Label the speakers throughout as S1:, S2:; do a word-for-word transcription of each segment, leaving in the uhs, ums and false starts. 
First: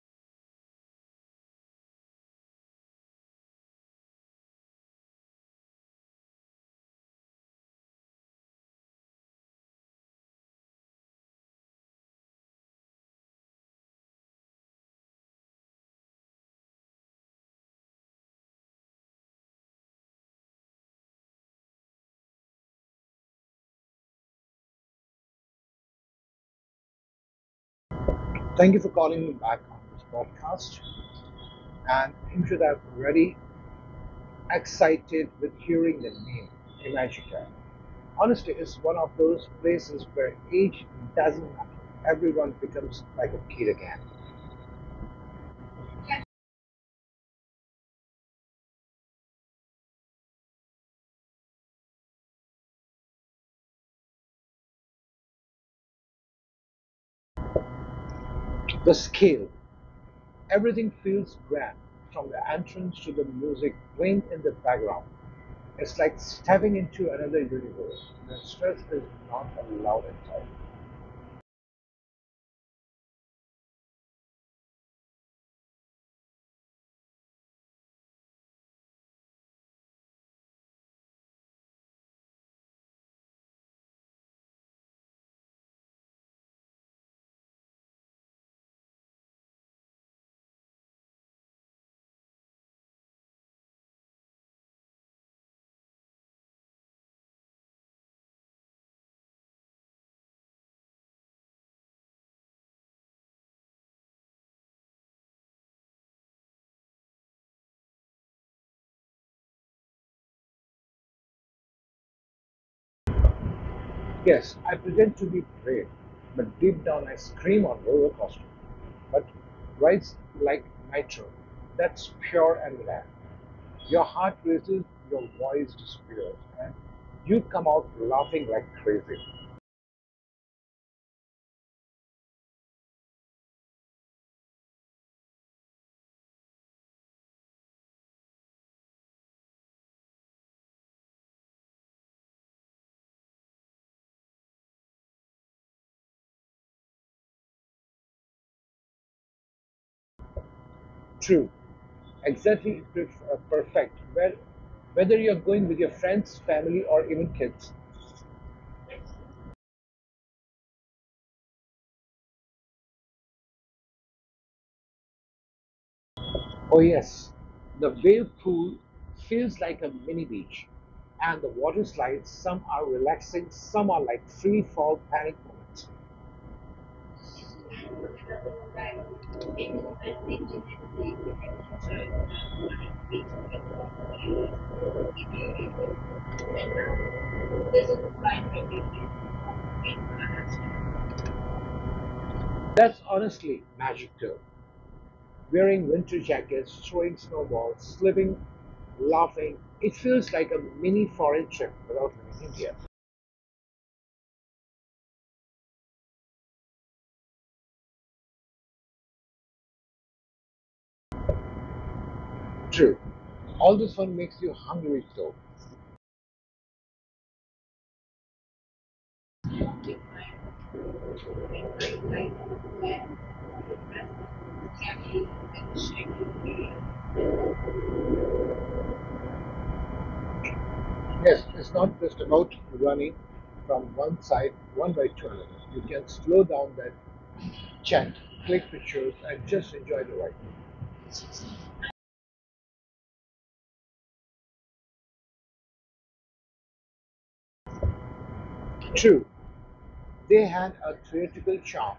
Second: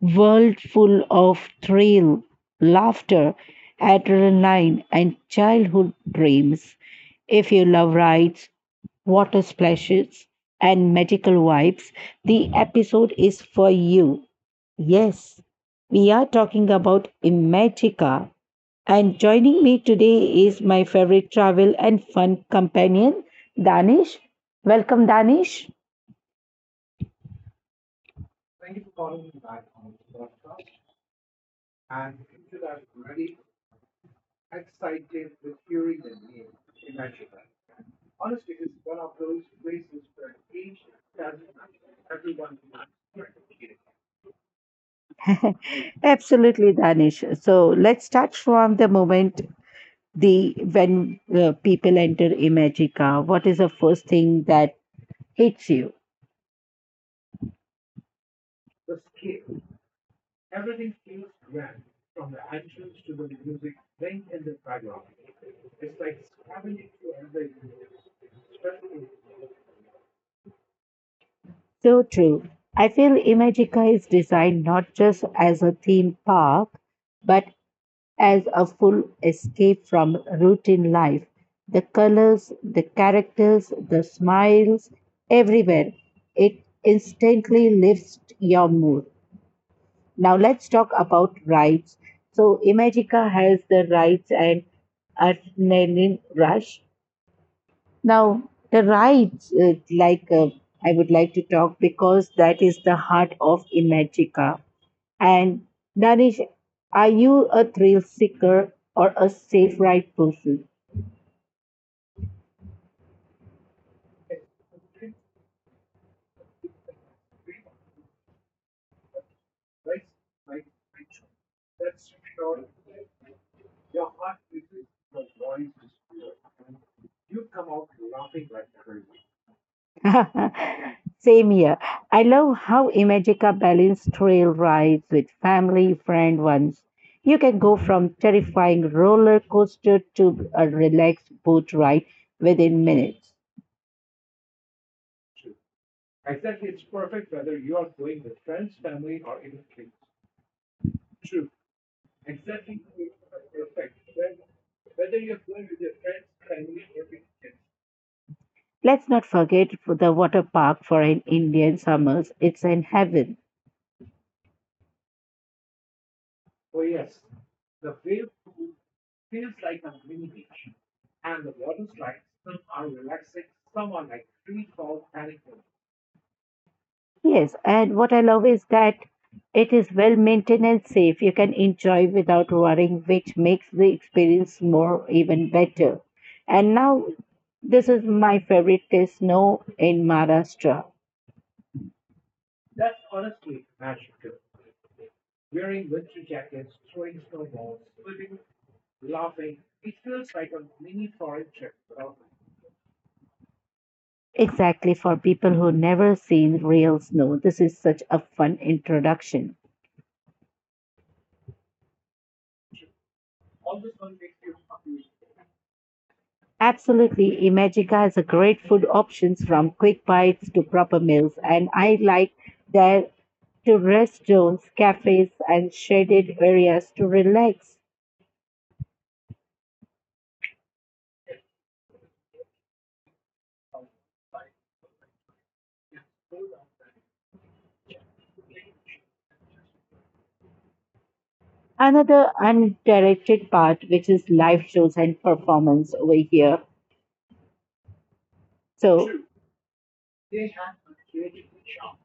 S1: world full of thrill, laughter, adrenaline, and childhood dreams. If you love rides, water splashes, and magical vibes, the episode is for you. Yes, we are talking about Imagica. And joining me today is my favorite travel and fun companion, Danish. Welcome, Danish.
S2: Thank you for calling me back on this podcast. And you should have already excited with hearing the name Imagica. Honesty is one of those places where age doesn't matter. Everyone becomes like a kid again.
S1: Absolutely, Danish. So let's start from the moment the when uh, people enter Imagica. What is the first thing that hits you?
S2: The scale, everything feels grand, from the entrance to the music playing in the background. It's like stepping into another universe. The stress is not allowed inside.
S1: So true. I feel Imagica is designed not just as a theme park, but as a full escape from routine life. The colors, the characters, the smiles, everywhere. It instantly lifts your mood. Now let's talk about rides. So Imagica has the rides and adrenaline rush. Now the rides, uh, like uh, I would like to talk because that is the heart of Imagica. And Danish, are you a thrill seeker or a safe ride person?
S2: Yes, I pretend to be brave, but deep down I scream on roller coaster. But rides like nitro, that's pure and rare. Your heart races, your voice disappears, and you come out laughing like crazy.
S1: Same here. I love how Imagica balanced trail rides with family friend ones. You can go from terrifying roller coaster to a relaxed boat ride within minutes.
S2: True, exactly it's perf- uh, perfect. Well, whether you're going with your friends, family, or even kids.
S1: Let's not forget for the water park for an Indian summers. It's in heaven.
S2: Oh, yes, the wave pool feels like a mini beach, and the water slides, some are relaxing, some are like free fall panic moments.
S1: Yes, and what I love is that it is well maintained and safe. You can enjoy without worrying, which makes the experience more even better. And now, this is my favorite is snow in Maharashtra.
S2: That's honestly magic, too. Wearing winter jackets, throwing snowballs, slipping, laughing. It feels like a mini foreign trip without leaving India.
S1: Exactly for people who never seen real snow, this is such a fun introduction.
S2: True. All this one makes you hungry though.
S1: Absolutely, Imagica has a great food options from quick bites to proper meals, and I like their to rest zones, cafes, and shaded areas to relax.
S2: Yes, it's not just about running from one side, one by two. You can slow down that chat, click pictures, and just enjoy the ride.
S1: Another undirected part, which is live shows and performance over here. So
S2: True, they had a theatrical charm.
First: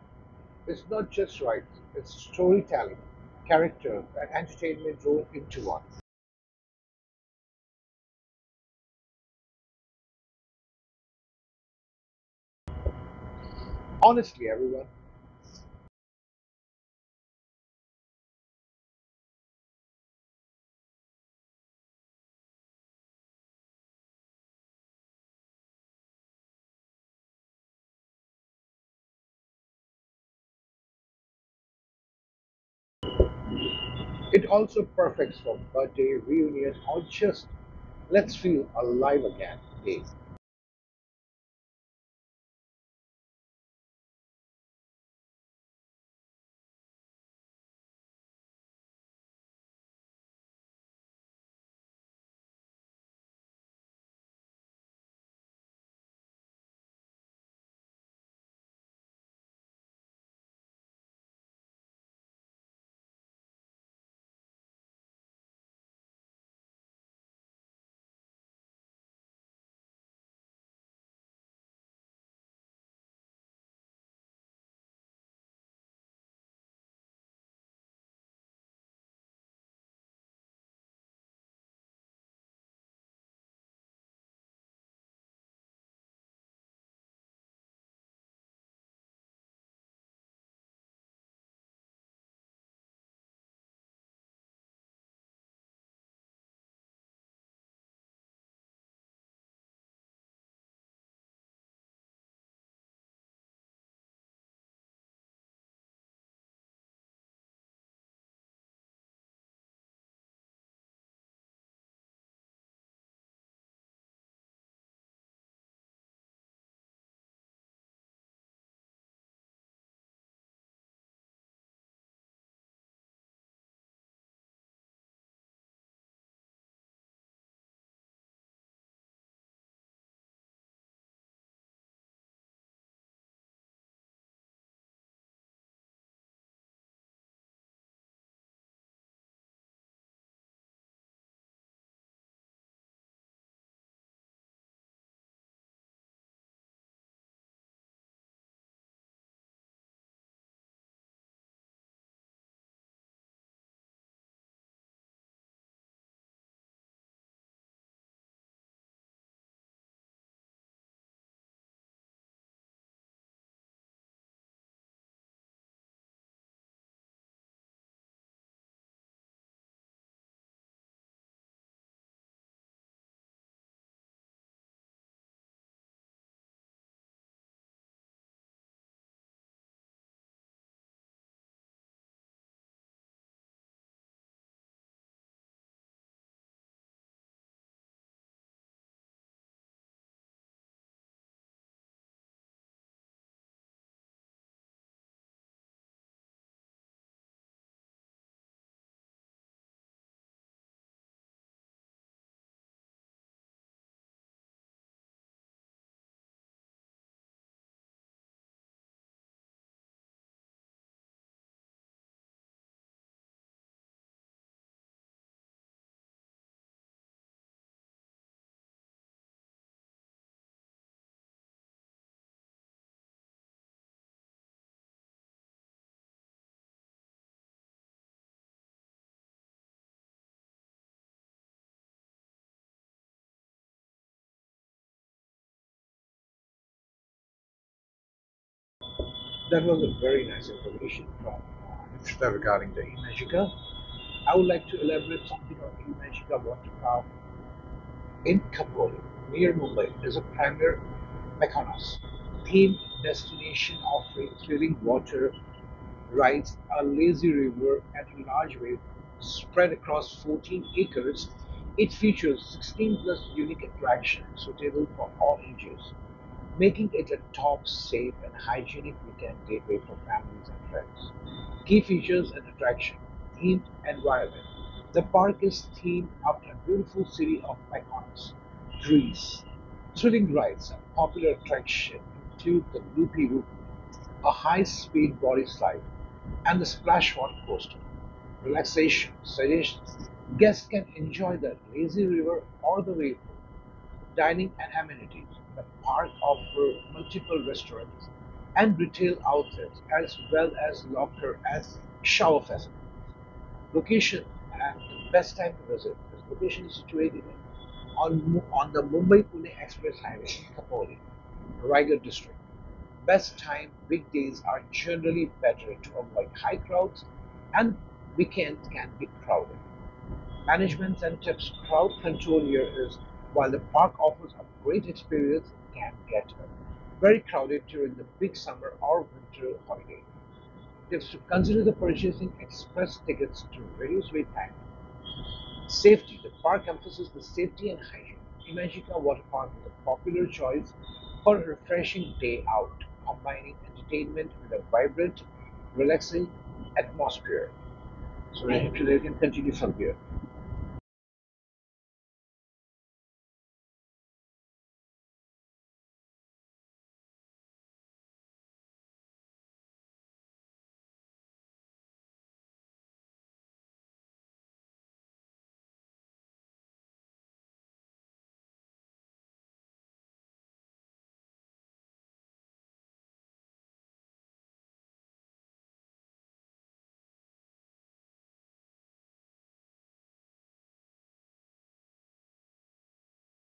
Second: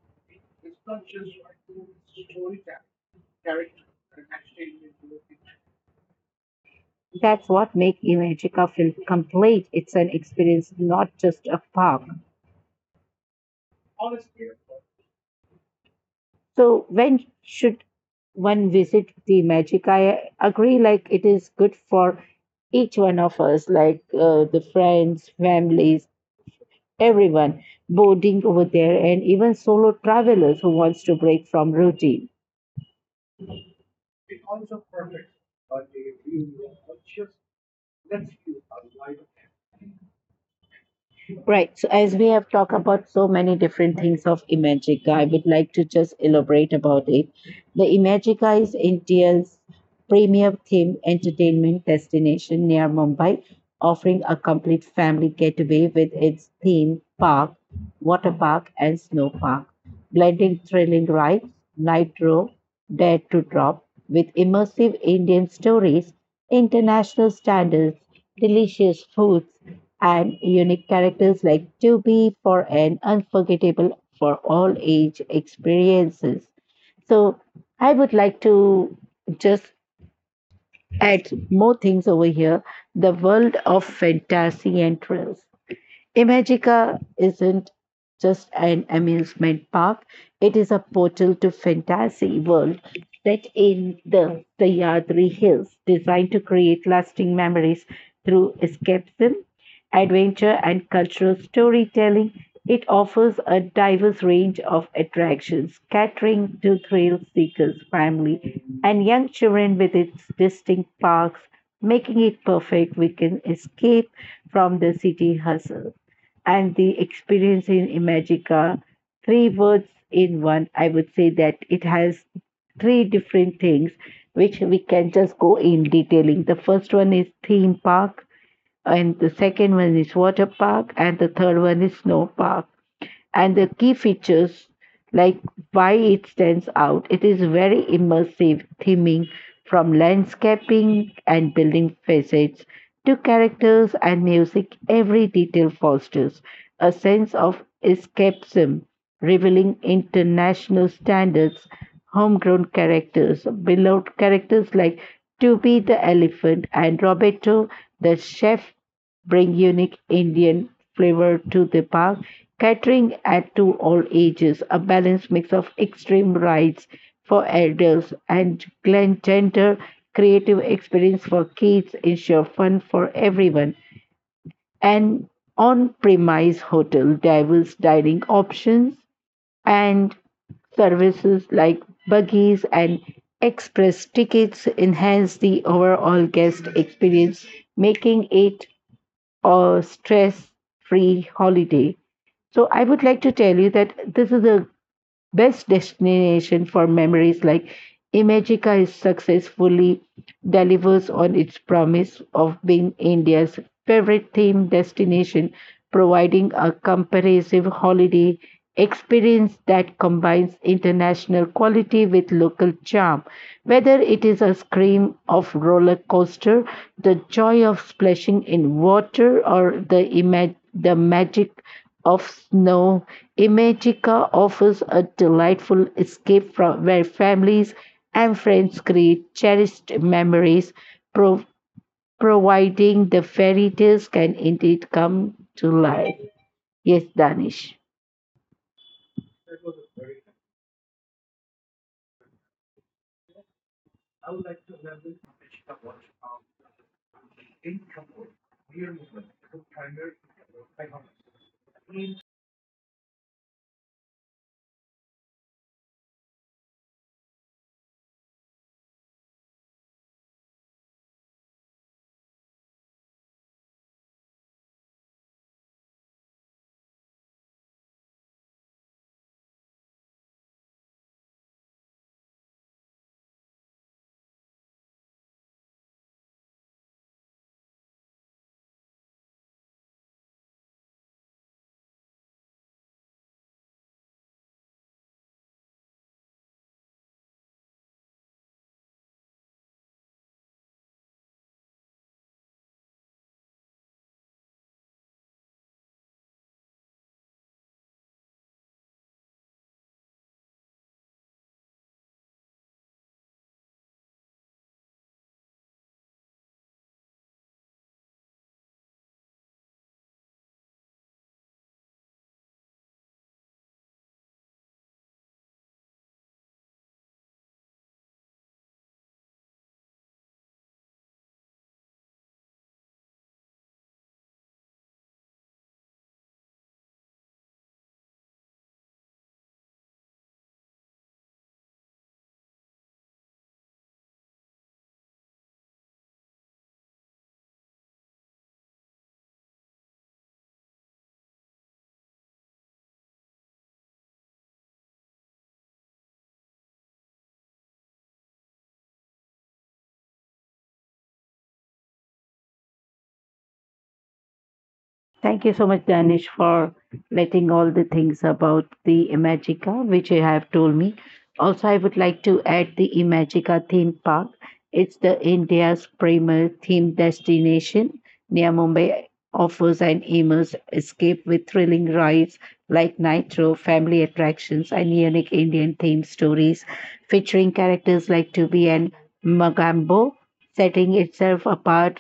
S2: It's not just rides, it's storytelling, characters, and entertainment rolled into one.
S1: that's what makes Imagica feel complete. It's an experience, not just a park.
S2: Honestly, everyone,
S1: So when should one visit the magic? I agree, like it is good for each one of us, like uh, the friends, families, everyone boarding over there, and even solo travelers who wants to break from routine.
S2: it also perfects for birthday, reunion, or just let's feel alive again days.
S1: Right. So as we have talked about so many different things of Imagica, I would like to just elaborate about it. The Imagica is India's premier theme entertainment destination near Mumbai, offering a complete family getaway with its theme park, water park, and snow park blending thrilling rides, Nitro, Dare to Drop, with immersive Indian stories, international standards, delicious foods, and unique characters like Tubi for an unforgettable for all age experiences. So I would like to just add more things over here the world of fantasy and thrills. Imagica isn't just an amusement park, it is a portal to fantasy world set in the Sahyadri Hills, designed to create lasting memories through escapism, adventure, and cultural storytelling. It offers a diverse range of attractions, catering to thrill seekers, family, and young children with its distinct parks, making it perfect We can escape from the city hustle. And the experience in Imagica, three words in one, I would say that it has three different things which we can just go in detailing. The first one is theme park, and the second one is water park, and the third one is snow park. And the key features, like why it stands out, it is very immersive theming from landscaping and building facades to characters and music. Every detail fosters a sense of escapism revealing international standards, homegrown characters, beloved characters like Toby the elephant and Roberto the chef bring unique Indian flavor to the park, catering at to all ages, a balanced mix of extreme rides for adults and glen- gender creative experience for kids ensure fun for everyone an on-premise hotel diverse dining options and services like buggies and express tickets enhance the overall guest experience, making it a stress-free holiday. So I would like to tell you that this is the best destination for memories like Imagica is successfully delivers on its promise of being India's favorite theme destination, providing a comprehensive holiday experience that combines international quality with local charm. Whether it is a scream of roller coaster, the joy of splashing in water, or the imag- the magic of snow, Imagica offers a delightful escape from where families and friends create cherished memories, pro- providing the fairy tales can indeed come to life. Yes, Danish.
S2: That was a very nice information from uh, regarding the Imagika. I would like to elaborate something on Imagika water park in Khamboli, near Mumbai. It is a premier Mykonos themed destination offering thrilling water rides, a lazy river at a large wave spread across fourteen acres. It features sixteen plus unique attractions suitable for all ages, making it a top, safe, and hygienic weekend gateway for families and friends. Key features and attraction, themed environment. The park is themed after a beautiful city of icons, Greece. Thrilling rides and popular attraction include the Loopy Loop, a high-speed body slide, and the splash water coaster. Relaxation suggestions. Guests can enjoy the lazy river or the wave pool. Dining and amenities. The park offers multiple restaurants and retail outlets as well as locker and shower facilities. Location and the best time to visit. This location is situated on on the Mumbai-Pune Express Highway, Khopoli, Raigad district. Best time, weekdays are generally better to avoid high crowds, and weekends can be crowded. Management and tips, crowd control here is, while the park offers a great experience, it can get very crowded during the big summer or winter holiday. They should consider the purchasing express tickets to reduce wait time. Safety. The park emphasizes the safety and hygiene. Imagika Water Park is a popular choice for a refreshing day out, combining entertainment with a vibrant, relaxing atmosphere. So, if you can continue from here.
S1: Thank you so much, Danish, for letting all the things about the Imagica, which you have told me. Also, I would like to add the Imagica theme park. It's the India's premier theme destination near Mumbai. Offers an immersive escape with thrilling rides like Nitro, family attractions, and unique Indian themed stories featuring characters like Tubi and Magambo, setting itself apart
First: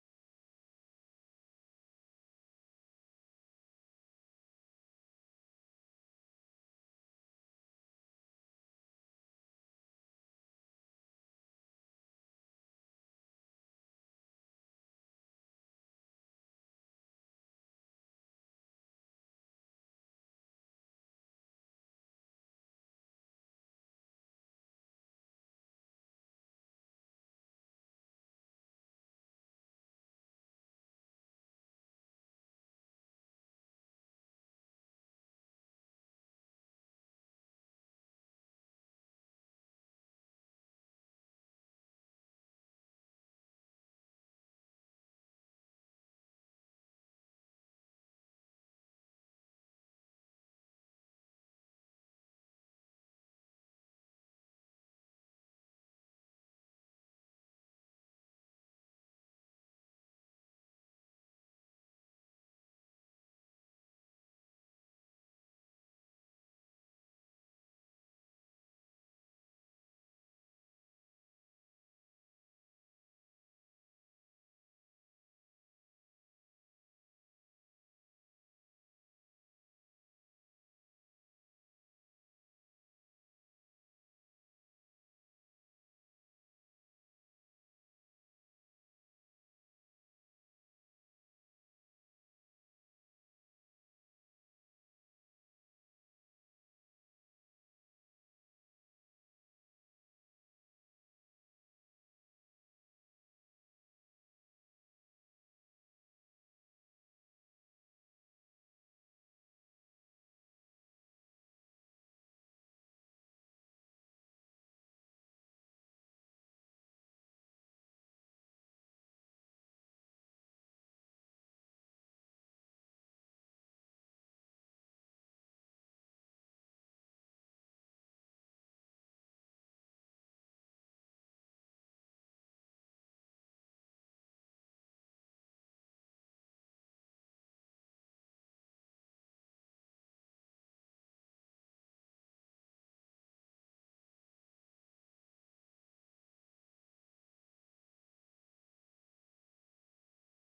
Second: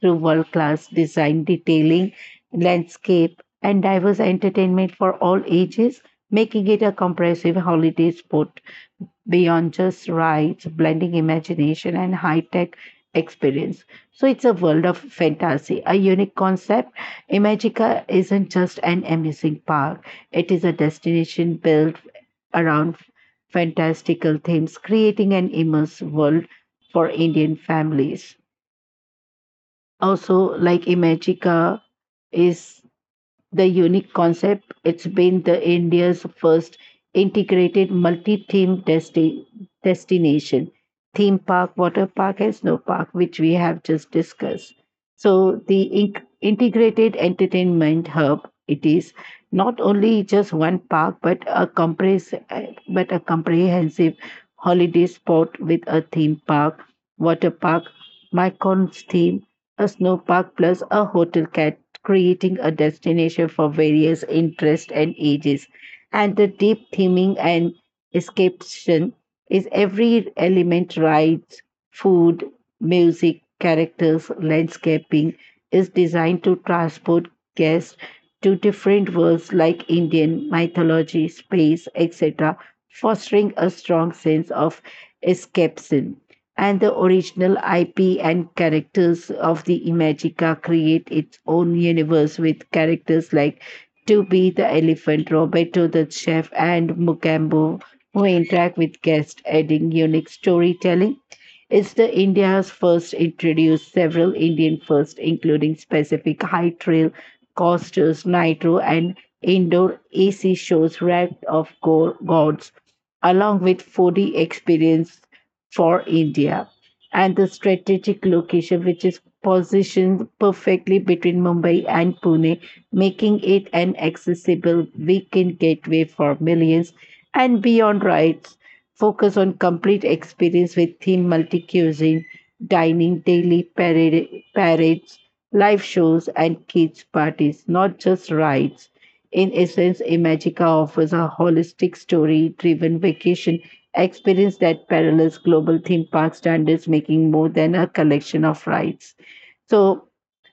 S1: through world class design detailing landscape, and diverse entertainment for all ages, making it a comprehensive holiday spot beyond just rides, blending imagination and high tech experience. So it's a world of fantasy, a unique concept. Imagica isn't just an amusing park, it is a destination built around fantastical themes, creating an immersive world for Indian families. Also, like Imagica is the unique concept. It's been the India's first integrated multi-theme desti- destination, theme park, water park, and snow park, which we have just discussed. So the in- integrated entertainment hub it is not only just one park but a compres- uh, but a comprehensive holiday spot with a theme park, water park, Mykon's theme, a snow park plus a hotel creating a destination for various interests and ages. And the deep theming and escapation is every element rides, food, music, characters, landscaping is designed to transport guests to different worlds like Indian mythology, space, et cetera, fostering a strong sense of escapism and the original I P and characters of the Imagica create its own universe with characters like Tubby the elephant, Roberto the chef, and Mukambo who interact with guests, adding unique storytelling. It's the India's first introduced several Indian firsts, including specific high trail, coasters, nitro, and indoor A C shows racked of go- gods, along with four D experience for India and the strategic location, which is positioned perfectly between Mumbai and Pune, making it an accessible weekend gateway for millions. And beyond rides, focus on complete experience with theme multi cuisine, dining, daily parade, parades, live shows, and kids' parties, not just rides. In essence, Imagica offers a holistic story driven vacation experience that parallels global theme park standards, making more than a collection of rides. So,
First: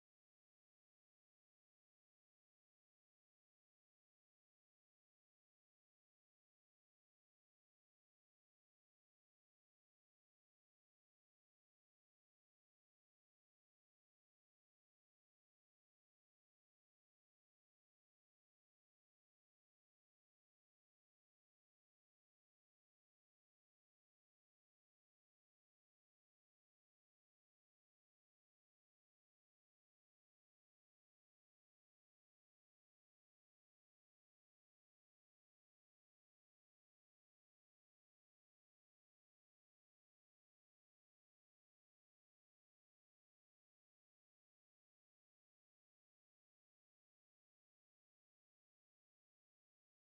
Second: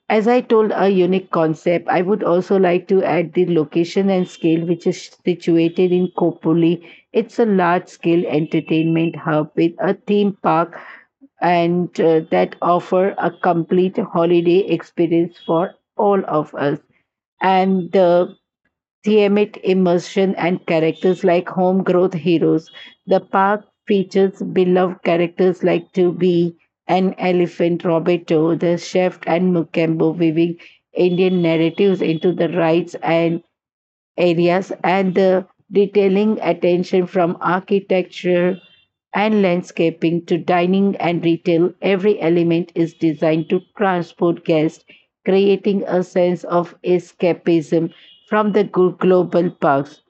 S1: as I told, a unique concept. I would also like to add the location and scale, which is situated in Kopoli. It's a large scale entertainment hub with a theme park and uh, that offer a complete holiday experience for all of us. And uh, Tiamat immersion and characters like home growth heroes. The park features beloved characters like Tubi, an elephant, Roberto, the chef, and Mukembo, weaving Indian narratives into the rides and areas and the detailing attention from architecture and landscaping to dining and retail, every element is designed to transport guests, creating a sense of escapism from the glo- global parks.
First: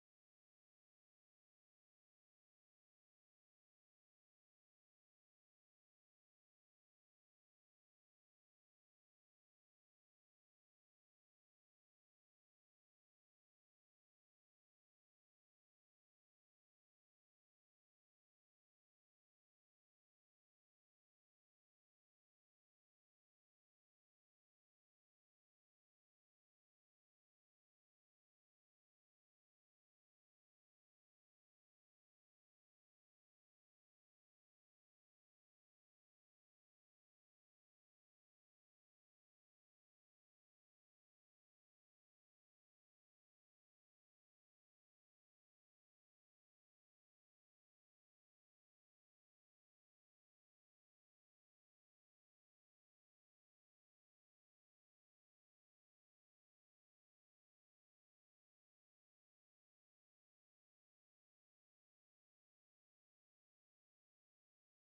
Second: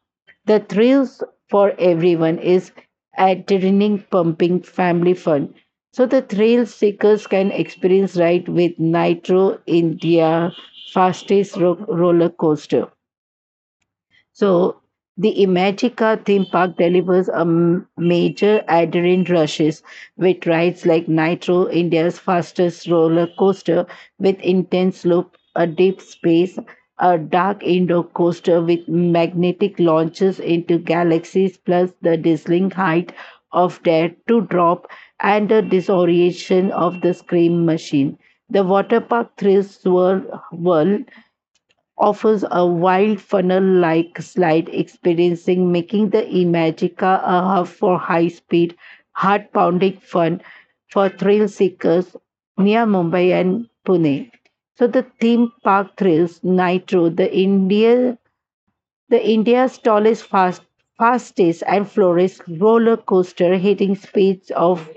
S1: The thrills for everyone is adrenaline pumping family fun. So the thrill seekers can experience ride with Nitro India fastest ro- roller coaster so the Imagica theme park delivers a m- major adrenaline rushes with rides like Nitro, India's fastest roller coaster with intense loop, a deep space, a dark indoor coaster with magnetic launches into galaxies, plus the dazzling height of Dare to Drop and the disorientation of the Scream Machine. The water park thrills swirl, whirl offers a wild funnel-like slide experiencing making the Imagica a hub for high-speed, heart-pounding fun for thrill seekers near Mumbai and Pune. So the theme park thrills Nitro, the India the India's tallest, fast, fastest, and slowest roller coaster, hitting speeds of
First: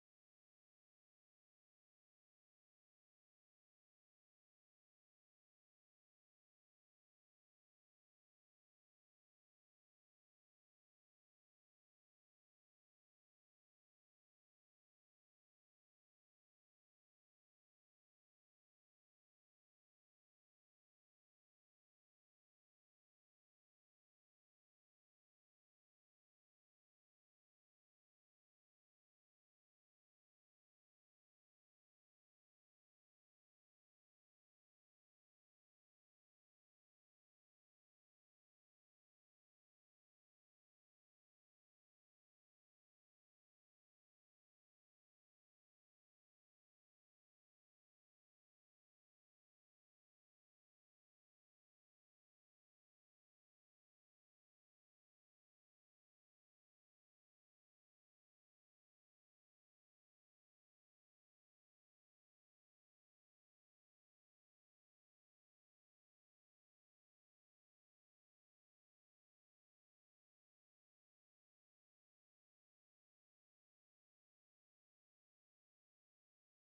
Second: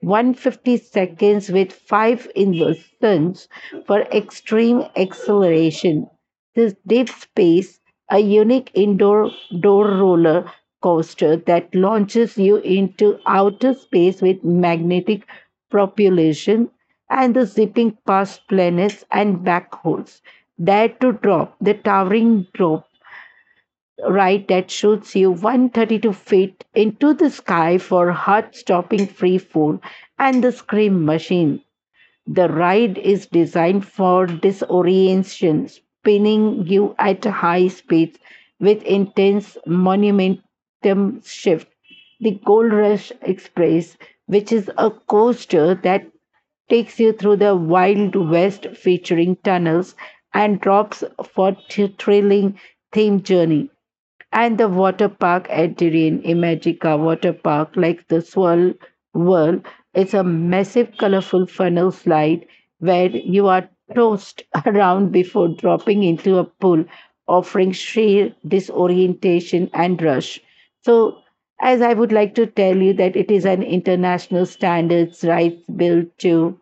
S1: one hundred fifty seconds with five inversions for extreme acceleration. This deep space, a unique indoor door roller coaster that launches you into outer space with magnetic propulsion and the zipping past planets and black holes. Dare to drop the towering drop right that shoots you one hundred thirty-two feet into the sky for heart stopping free fall and the scream machine. The ride is designed for disorientation, spinning you at high speeds with intense momentum shift. The Gold Rush Express, which is a coaster that takes you through the Wild West featuring tunnels and drops for a thrilling theme journey. And the water park at Dirin, Imagica Water Park, like the Swirl Whirl, is a massive colorful funnel slide where you are tossed around before dropping into a pool, offering sheer disorientation and rush. So, as I would like to tell you that it is an international standards rights built to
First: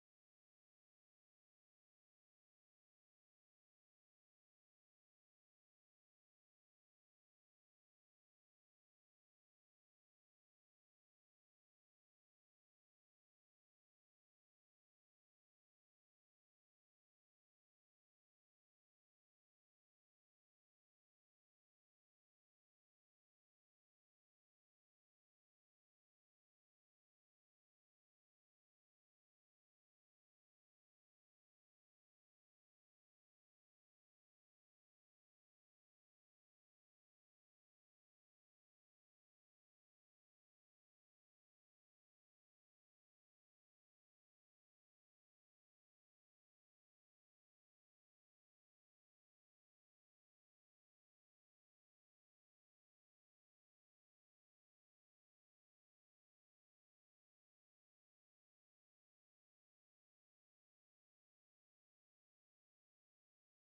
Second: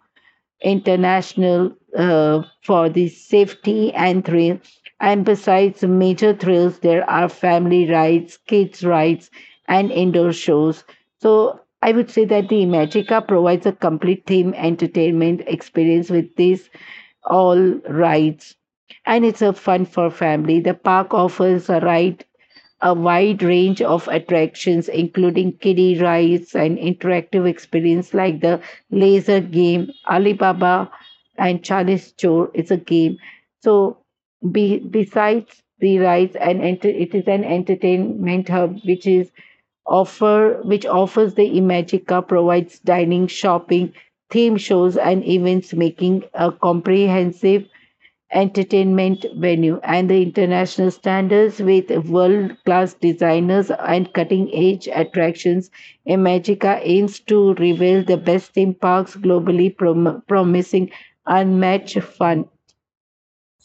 S1: international uh, for the safety and thrill. And besides major thrills, there are family rides, kids rides, and indoor shows. So I would say that the Magica provides a complete theme entertainment experience with these all rides. And it's a fun for family. The park offers a ride a wide range of attractions, including kiddie rides and interactive experience like the laser game, Alibaba and Chinese Chor is a game. So be, besides the rides and enter, it is an entertainment hub which is offer which offers the Imagica provides dining, shopping, theme shows and events making a comprehensive entertainment venue and the international standards with world class designers and cutting edge attractions. Imagica aims to reveal the best theme parks globally, prom- promising unmatched fun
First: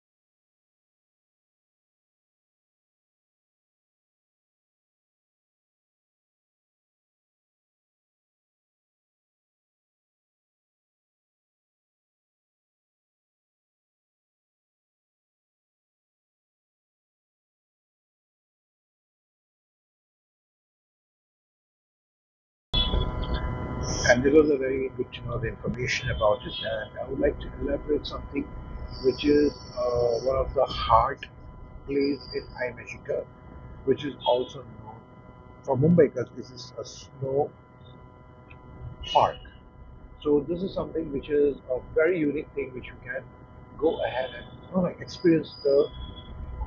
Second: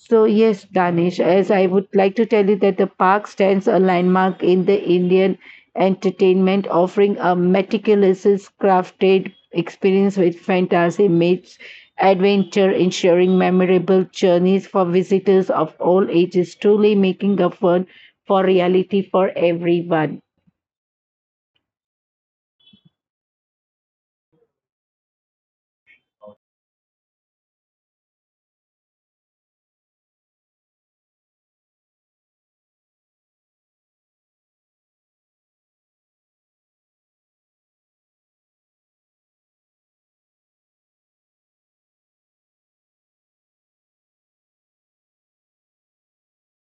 S1: so, yes, Danish, as I would like to tell you that the park stands a landmark in the Indian entertainment, offering a meticulously crafted experience with fantasy meets adventure, ensuring memorable journeys for visitors of all ages, truly making a fun for reality for everyone.
S2: And there was a very good to know the information about it. And I would like to elaborate something which is uh, one of the heart plays in Imagicur, which is also known for Mumbai because this is a snow park. So this is something which is a very unique thing which you can go ahead and you know, like experience the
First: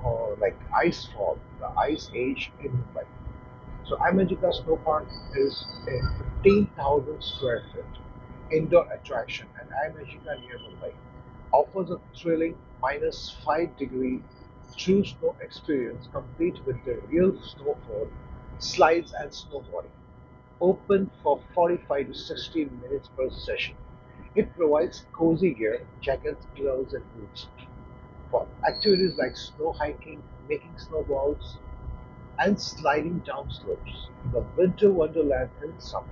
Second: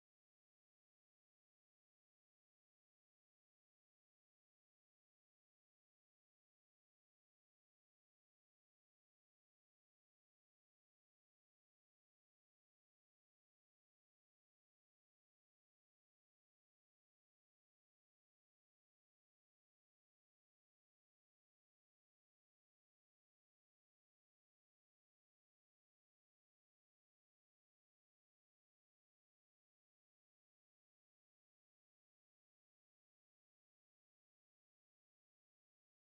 S2: uh, like ice fall, the ice age in Mumbai. So America Snow Park is a fifteen thousand square foot indoor attraction and America near Mumbai offers a thrilling minus five degree true snow experience complete with the real snowfall, slides and snowboarding. Open for forty-five to sixty minutes per session. It provides cozy gear, jackets, gloves and boots for activities like snow hiking, making snowballs, and sliding down slopes in the winter wonderland and summer.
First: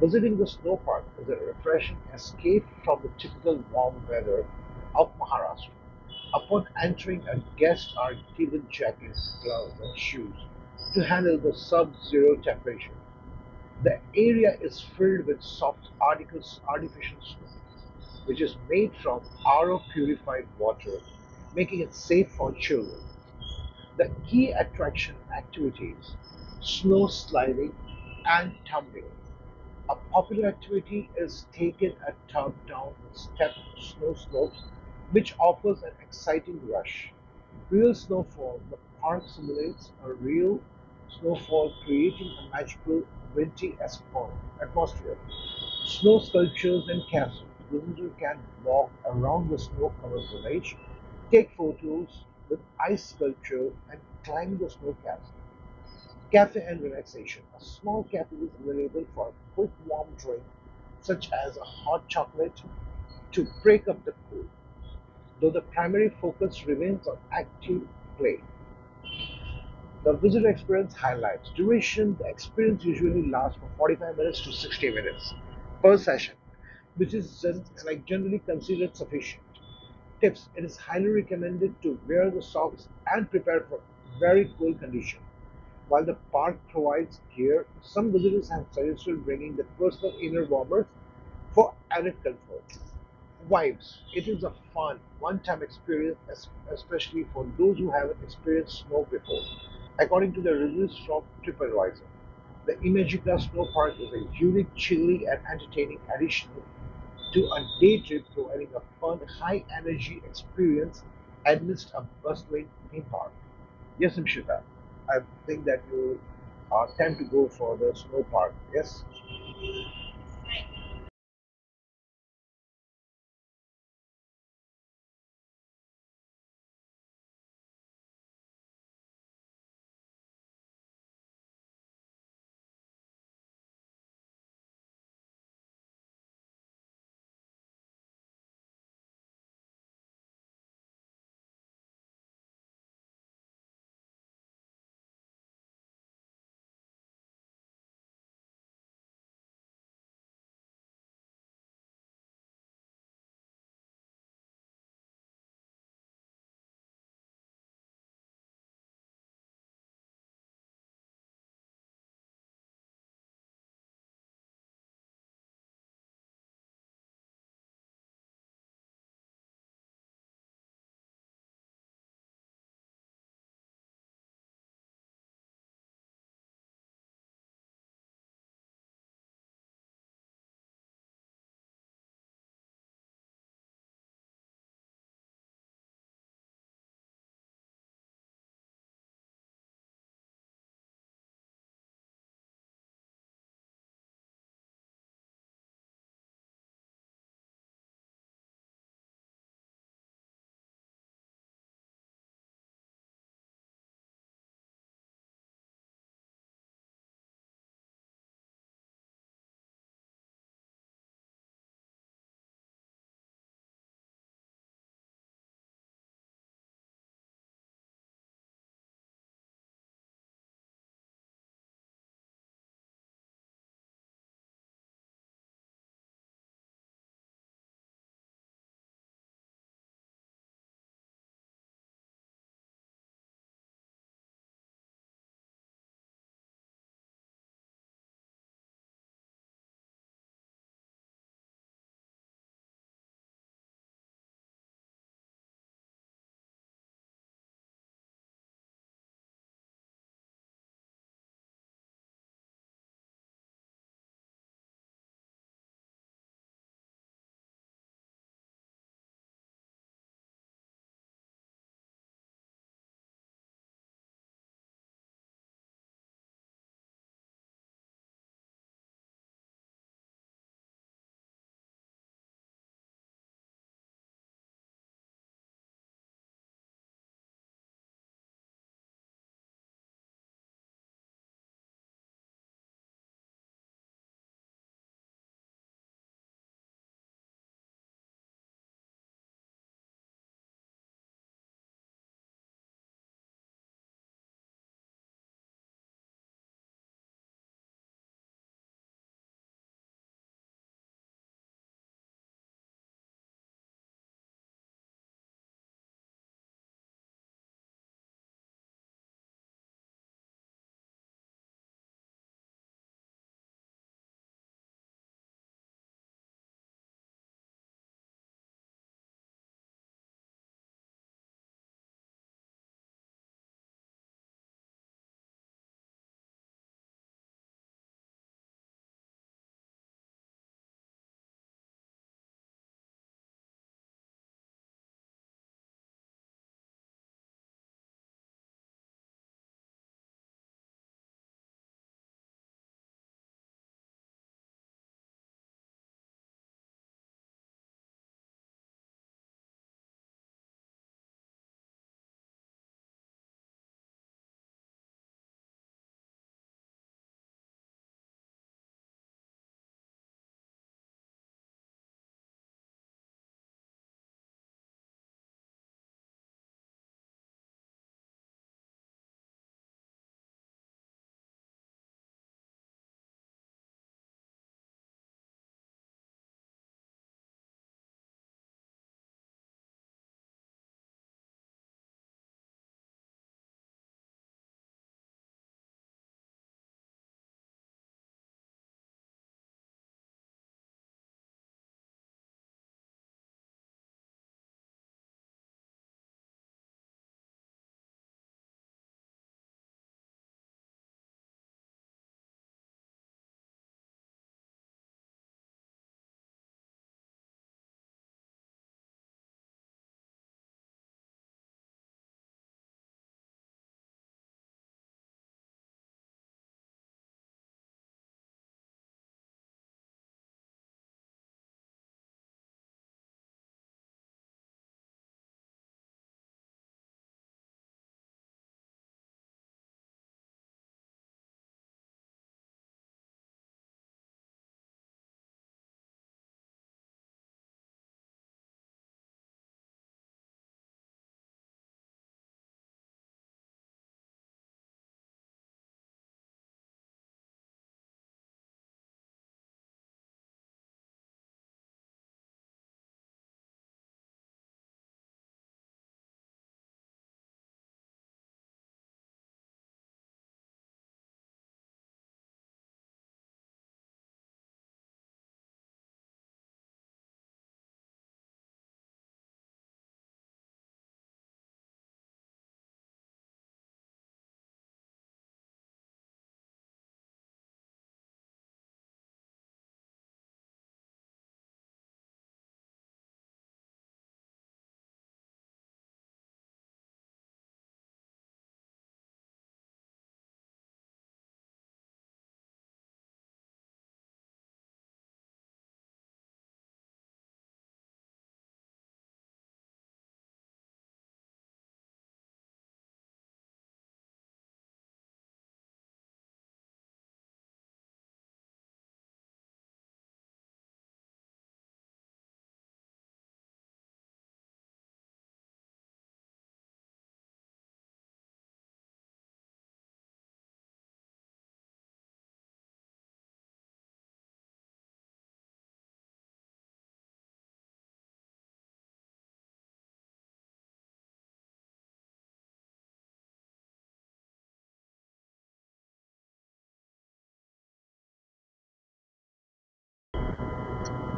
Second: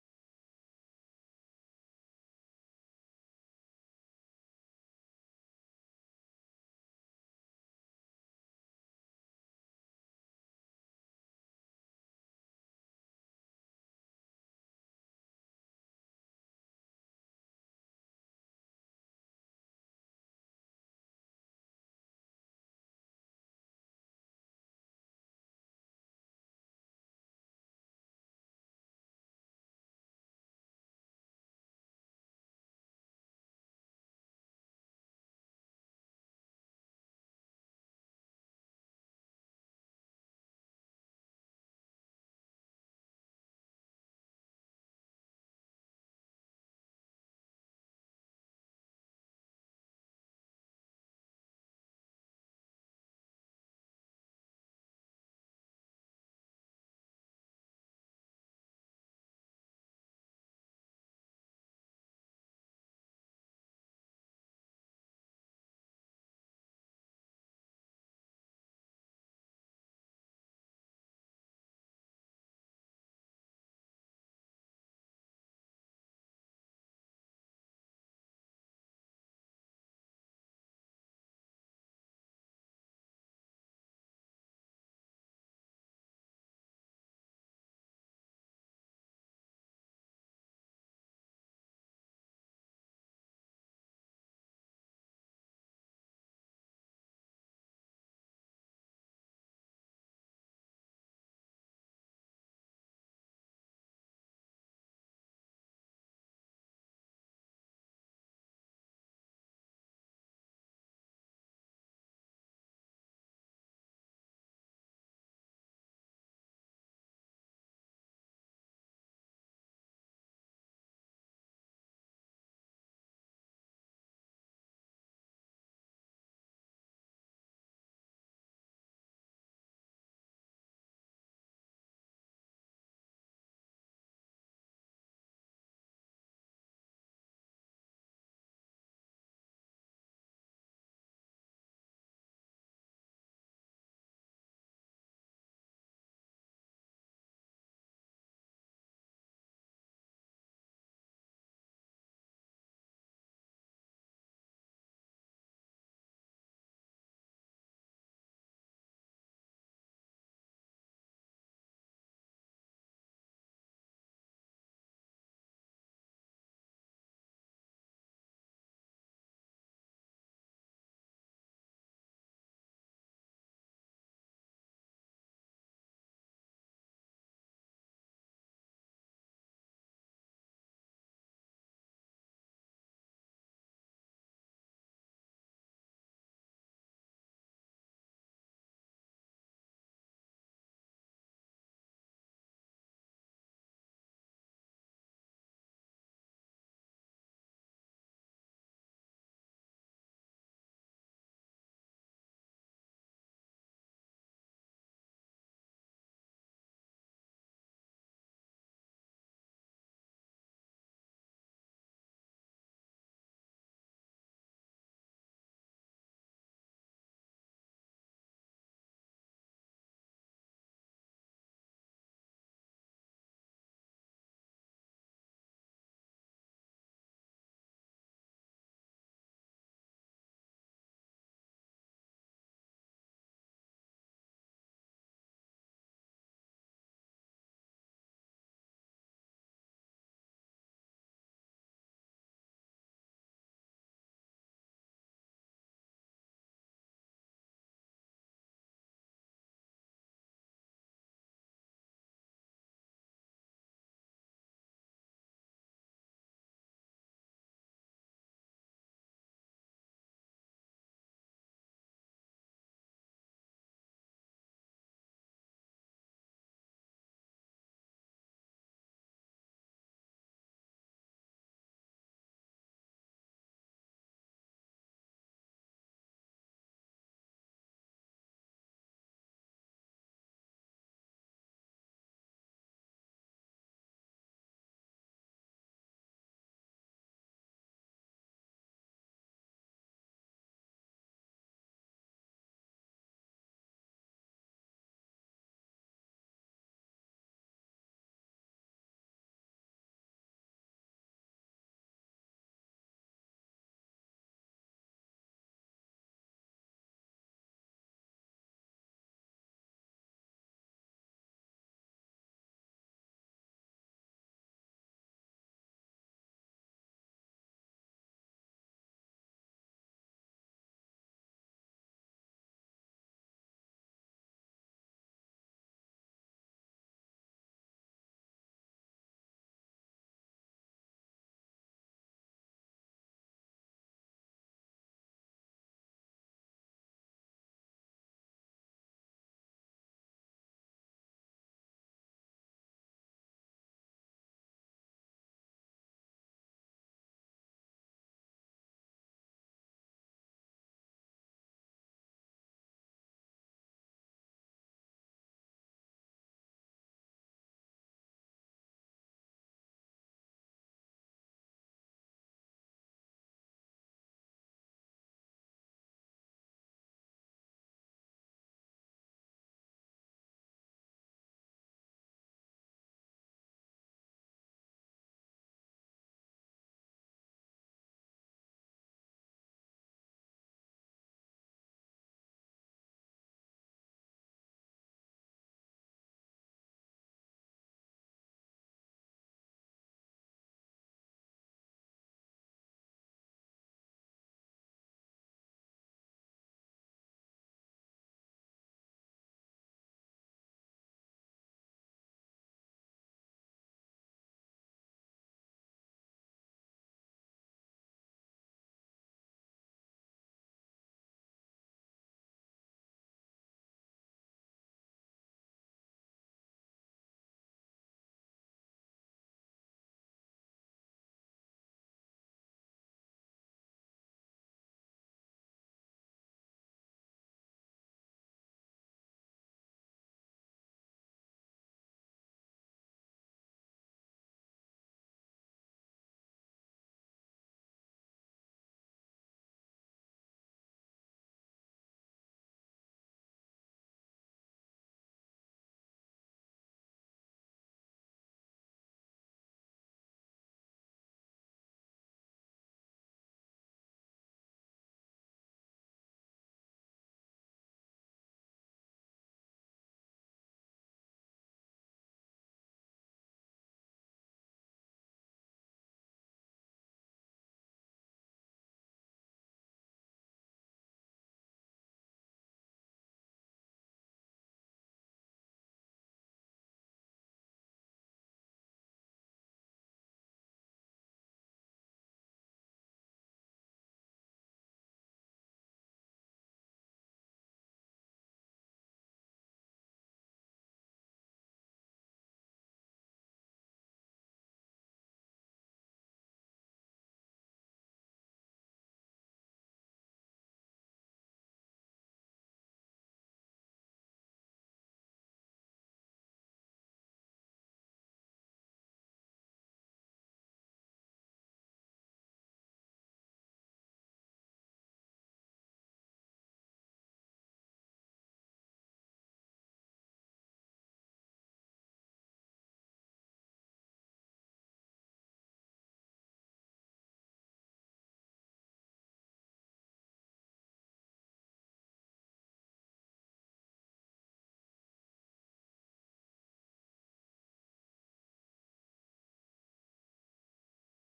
S2: Visiting the snow park is a refreshing escape from the typical warm weather of Maharashtra. Upon entering, a guests are given jackets, gloves, and shoes to handle the sub-zero temperature. The area is filled with soft articles, artificial snow, which is made from R O purified water, making it safe for children. The key attraction activities, snow sliding and tumbling. A popular activity is taking a tub down steep snow slopes, which offers an exciting rush. Real snowfall, the park simulates a real snowfall, creating a magical wintry espo- atmosphere. Snow sculptures and castles. Visitors can walk around the snow covered village. Take photos with ice sculpture and climb the snow caps. Cafe and relaxation. A small cafe is available for a quick warm drink, such as a hot chocolate, to break up the cool, though the primary focus remains on active play. The visitor experience highlights duration. The experience usually lasts from forty-five minutes to sixty minutes per session, which is gen- like generally considered sufficient. Tips: It is highly recommended to wear the socks and prepare for very cold condition. While the park provides gear, some visitors have suggested bringing their personal inner warmers for added comfort. Vibes. It is a fun, one-time experience, especially for those who haven't experienced snow before. According to the reviews from TripAdvisor, the Imagica Snow Park is a unique, chilly, and entertaining addition to a day trip providing a fun, high energy experience amidst a bustling theme park. Yes, Imshita, I think that you are time to go for the snow park. Yes?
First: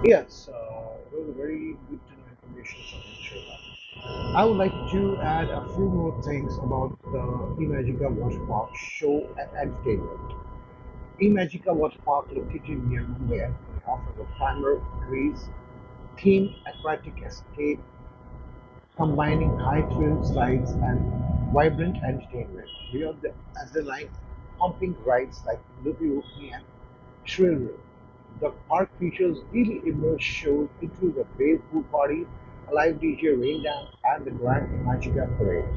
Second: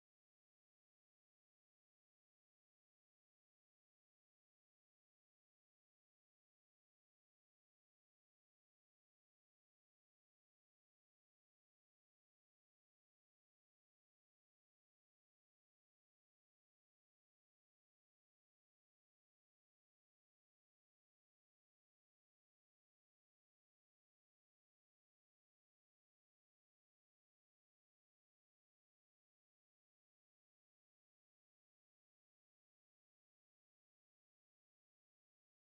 S2: Yes, uh, it was a very good to know information from Imshita. I would like to add a few more things about the Imagica Water Park show and entertainment. Imagica Water Park, located near Mumbai, offers a primer, breeze, themed aquatic escape combining high-thrill slides and vibrant entertainment we via the adrenaline-pumping rides like Loopy Whoopie and Shrill. The park features really immersive shows including the Wave Pool Party, a live D J rain dance, and the Grand Magica Parade.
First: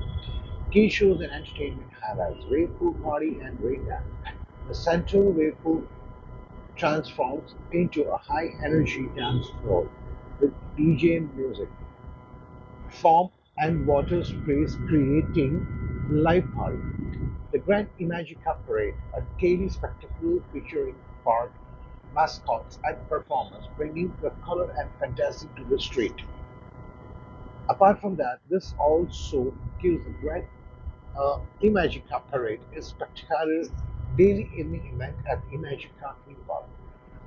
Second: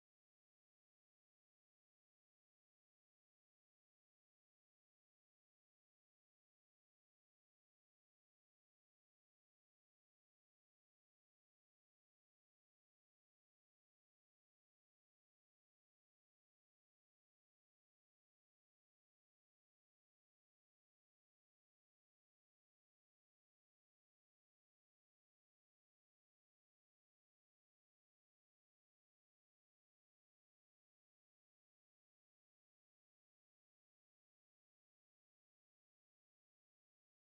S2: Key shows and entertainment highlights, Wave Pool Party and Rain Dance. The central wave pool transforms into a high energy dance floor with D J music form and water sprays creating Liveparade, the Grand Imagica Parade, a daily spectacle featuring park mascots and performers bringing the color and fantasy to the street. Apart from that, this also gives the Grand uh, Imagica Parade a spectacular daily evening event at the Imagica Theme Park,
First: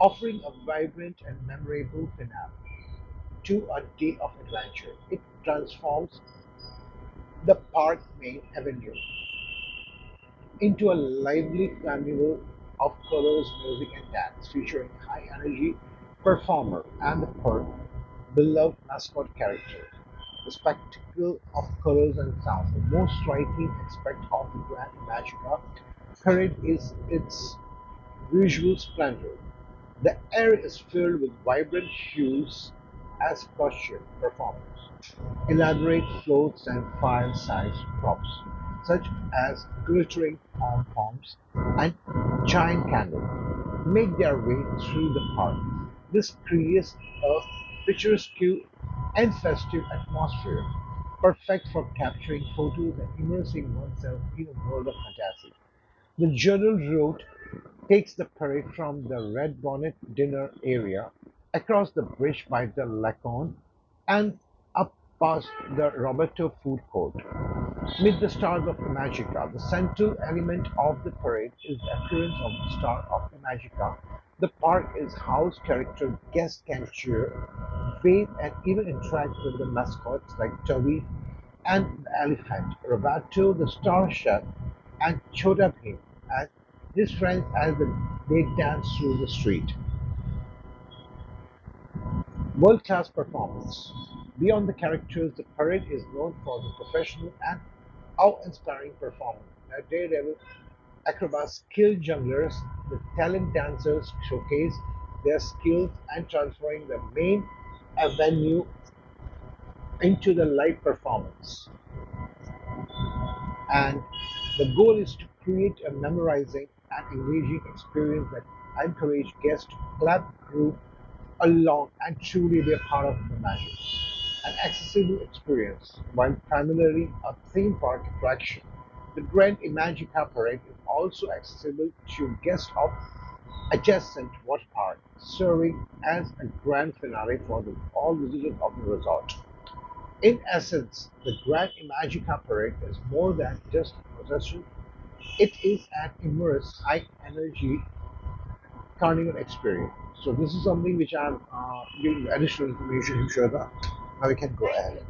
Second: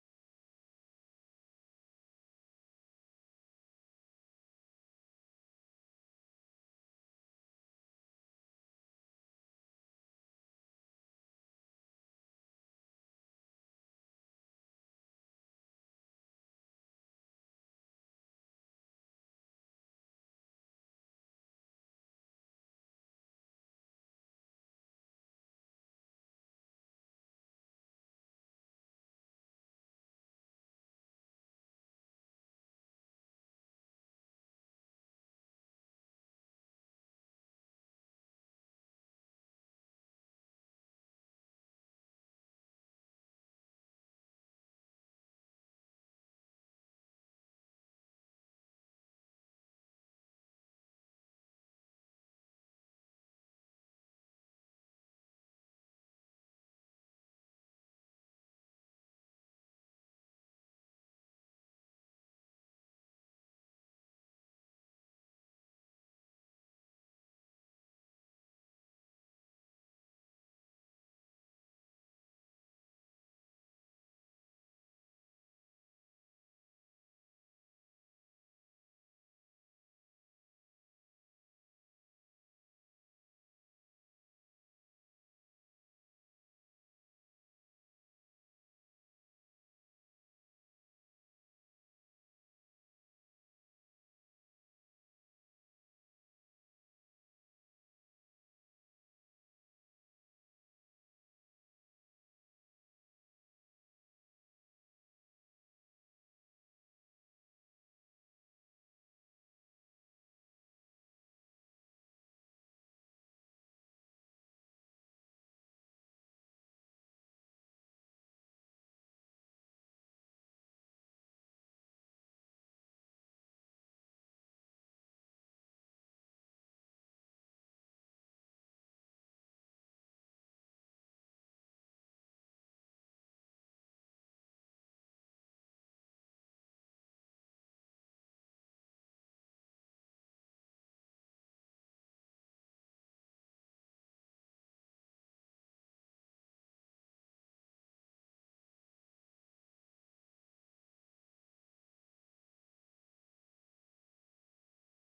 S2: offering a vibrant and memorable finale to a day of adventure. It transforms the park Main Avenue into a lively carnival of colors, music, and dance, featuring high-energy performer and the park's beloved mascot character. The spectacle of colors and sounds, the most striking aspect of the Grand Imagina parade is its visual splendor. The air is filled with vibrant hues as costume performers, elaborate floats and file sized props, such as glittering pom-poms and giant candles, make their way through the park. This creates a picturesque and festive atmosphere, perfect for capturing photos and immersing oneself in a world of fantasy. The journal route takes the parade from the Red Bonnet dinner area, across the bridge by the Lacon, and up past the Roberto food court. Meet the Stars of Magica. The central element of the parade is the appearance of the Star of Magica. The park is house character, guests can cheer, wave, and even interact with the mascots like Toby and the elephant, Roberto the star chef, and shot at him and his friends as they danced through the street. World class performance. Beyond the characters, the parade is known for the professional and awe inspiring performance. That daredevil acrobats, skilled junglers, the talent dancers showcase their skills and transforming the main avenue into the live performance. And the goal is to create a memorizing and engaging experience that encourage guests to clap, group along, and truly be a part of the magic. An accessible experience, while primarily a theme park attraction, the Grand Imagica Parade is also accessible to guests of adjacent water park, serving as a grand finale for the, all visitors of the resort. In essence, the Grand Imagica Parade is more than just a procession, it is an immersive, high energy carnival experience. So, this is something which I'm uh, giving you additional information, Shweta. Now we can go ahead.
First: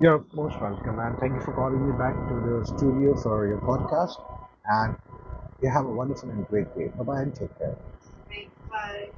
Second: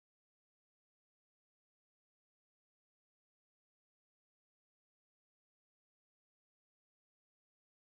S2: You're most welcome, and thank you for calling me back to the studio for your podcast. And you have a wonderful and great day. Bye bye and take care. Bye